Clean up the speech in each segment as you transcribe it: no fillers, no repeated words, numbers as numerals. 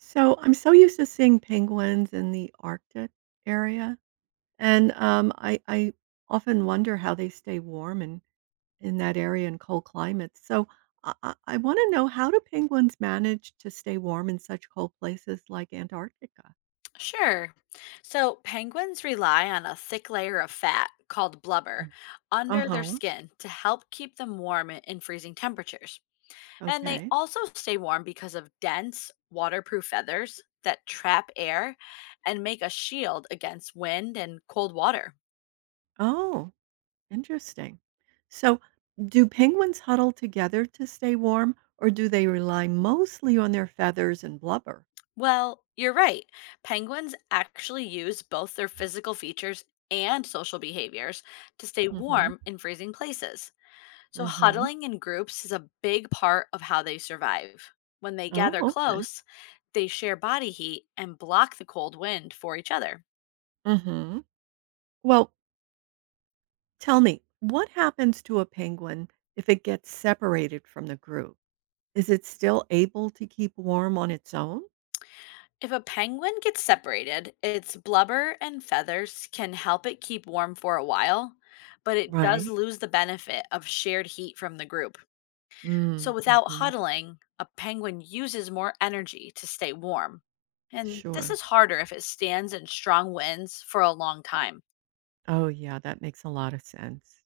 So I'm so used to seeing penguins in the Arctic area, and I often wonder how they stay warm in that area in cold climates. So I want to know, how do penguins manage to stay warm in such cold places like Antarctica? Sure. So penguins rely on a thick layer of fat called blubber Uh under their huh. skin to help keep them warm in freezing temperatures. And they Okay. also stay warm because of dense, waterproof feathers that trap air and make a shield against wind and cold water. Oh, interesting. So do penguins huddle together to stay warm, or do they rely mostly on their feathers and blubber? Well, you're right. Penguins actually use both their physical features and social behaviors to stay Mm hmm. warm in freezing places. So, Mm hmm. huddling in groups is a big part of how they survive. When they Oh, gather okay. close, they share body heat and block the cold wind for each other. Hmm. Well, tell me, what happens to a penguin if it gets separated from the group? Is it still able to keep warm on its own? If a penguin gets separated, its blubber and feathers can help it keep warm for a while, but it does Right. lose the benefit of shared heat from the group. So, without Mm-hmm. huddling, a penguin uses more energy to stay warm. And this Sure. is harder if it stands in strong winds for a long time. Oh, yeah, that makes a lot of sense.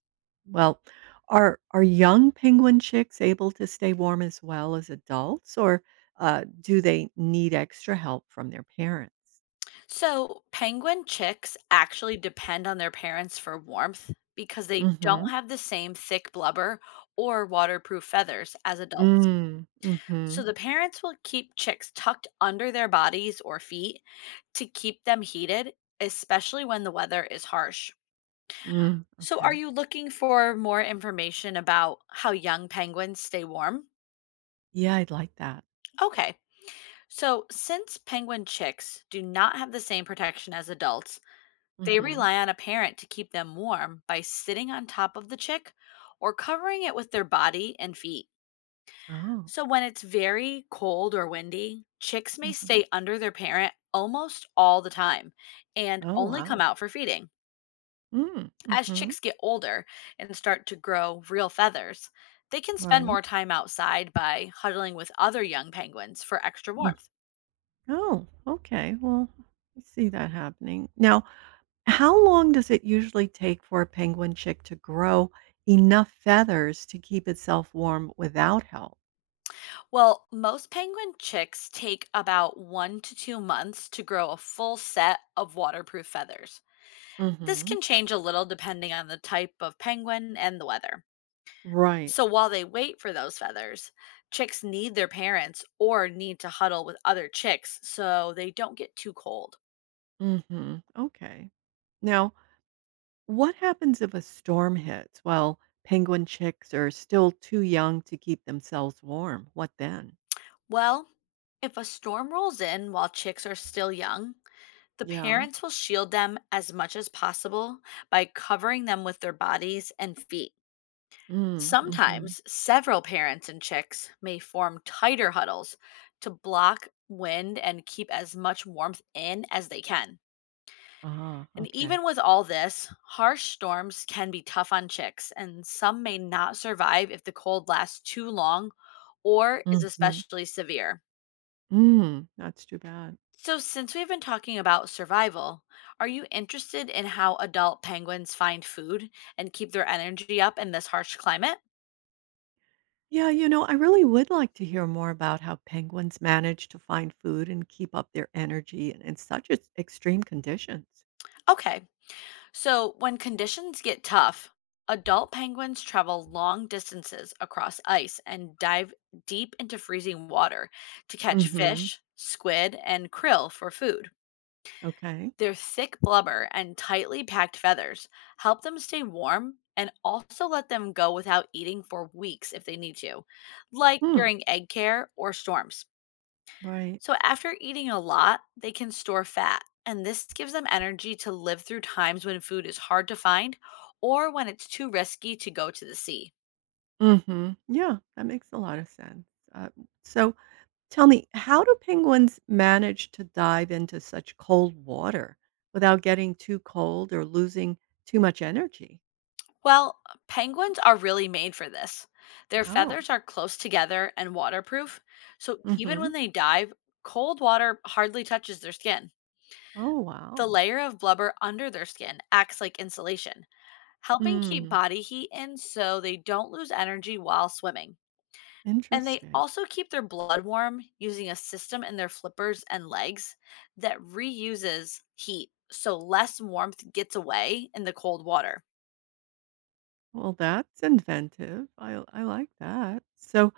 Well, are young penguin chicks able to stay warm as well as adults, or do they need extra help from their parents? So, penguin chicks actually depend on their parents for warmth because they Mm-hmm. don't have the same thick blubber or waterproof feathers as adults. Mm, So, mm-hmm. the parents will keep chicks tucked under their bodies or feet to keep them heated, especially when the weather is harsh. Mm, So, are okay. you looking for more information about how young penguins stay warm? Yeah, I'd like that. Okay. So, since penguin chicks do not have the same protection as adults, they Mm-hmm. rely on a parent to keep them warm by sitting on top of the chick or covering it with their body and feet. Oh. So, when it's very cold or windy, chicks may Mhm. stay under their parent almost all the time and Oh, only come wow. out for feeding. Mm, As mhm. chicks get older and start to grow real feathers, they can spend Right? more time outside by huddling with other young penguins for extra Mm. warmth. Oh, okay. Well, I see that happening. Now, how long does it usually take for a penguin chick to grow enough feathers to keep itself warm without help? Well, most penguin chicks take about 1 to 2 months to grow a full set of waterproof feathers. This Hmm. can change a little depending on the type of penguin and the weather. Right. So while they wait for those feathers, chicks need their parents or need to huddle with other chicks so they don't get too cold. Hmm. Okay. Now, what happens if a storm hits while penguin chicks are still too young to keep themselves warm? What then? Well, if a storm rolls in while chicks are still young, the Yeah. parents will shield them as much as possible by covering them with their bodies and feet. Mm-hmm. Sometimes several parents and chicks may form tighter huddles to block wind and keep as much warmth in as they can. Ah, And okay. even with all this, harsh storms can be tough on chicks, and some may not survive if the cold lasts too long or is Hmm. especially severe. Mm, that's too bad. So, since we've been talking about survival, are you interested in how adult penguins find food and keep their energy up in this harsh climate? Yeah, you know, I really would like to hear more about how penguins manage to find food and keep up their energy in such extreme conditions. Okay. So, when conditions get tough, adult penguins travel long distances across ice and dive deep into freezing water to catch Hmm. fish, squid, and krill for food. Okay. Their thick blubber and tightly packed feathers help them stay warm and also let them go without eating for weeks if they need to, like Hmm. during egg care or storms. Right. So, after eating a lot, they can store fat, and this gives them energy to live through times when food is hard to find or when it's too risky to go to the sea. Hmm. Yeah, that makes a lot of sense. Uh, so tell me, how do penguins manage to dive into such cold water without getting too cold or losing too much energy? Well, penguins are really made for this. Their Oh. feathers are close together and waterproof, so even when Hmm. they dive, cold water hardly touches their skin. Oh, The wow. layer of blubber under their skin acts like insulation, helping keep Hmm. body heat in so they don't lose energy while swimming. And they Interesting. also keep their blood warm using a system in their flippers and legs that reuses heat so less warmth gets away in the cold water. Well, that's inventive. I like that. So,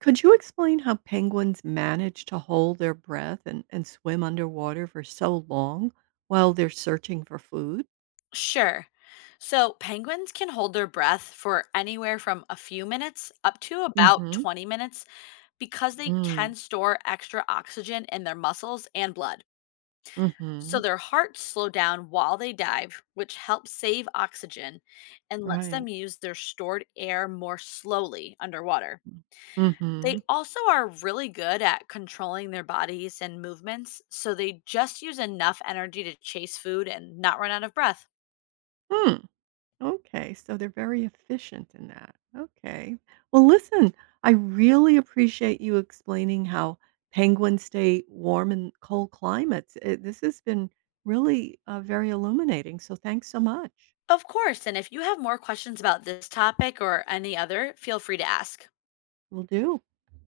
could you explain how penguins manage to hold their breath and, swim underwater for so long while they're searching for food? Sure. So penguins can hold their breath for anywhere from a few minutes up to about Mm-hmm. 20 minutes because they Mm. can store extra oxygen in their muscles and blood. So Hmm. their hearts slow down while they dive, which helps save oxygen and lets Right. them use their stored air more slowly underwater. They Mm-hmm. also are really good at controlling their bodies and movements, so they just use enough energy to chase food and not run out of breath. Hmm. Okay, so they're very efficient in that. Okay. Well, listen, I really appreciate you explaining how penguins stay warm in cold climates. This has been really very illuminating. So thanks so much. Of course, and if you have more questions about this topic or any other, feel free to ask. Will do.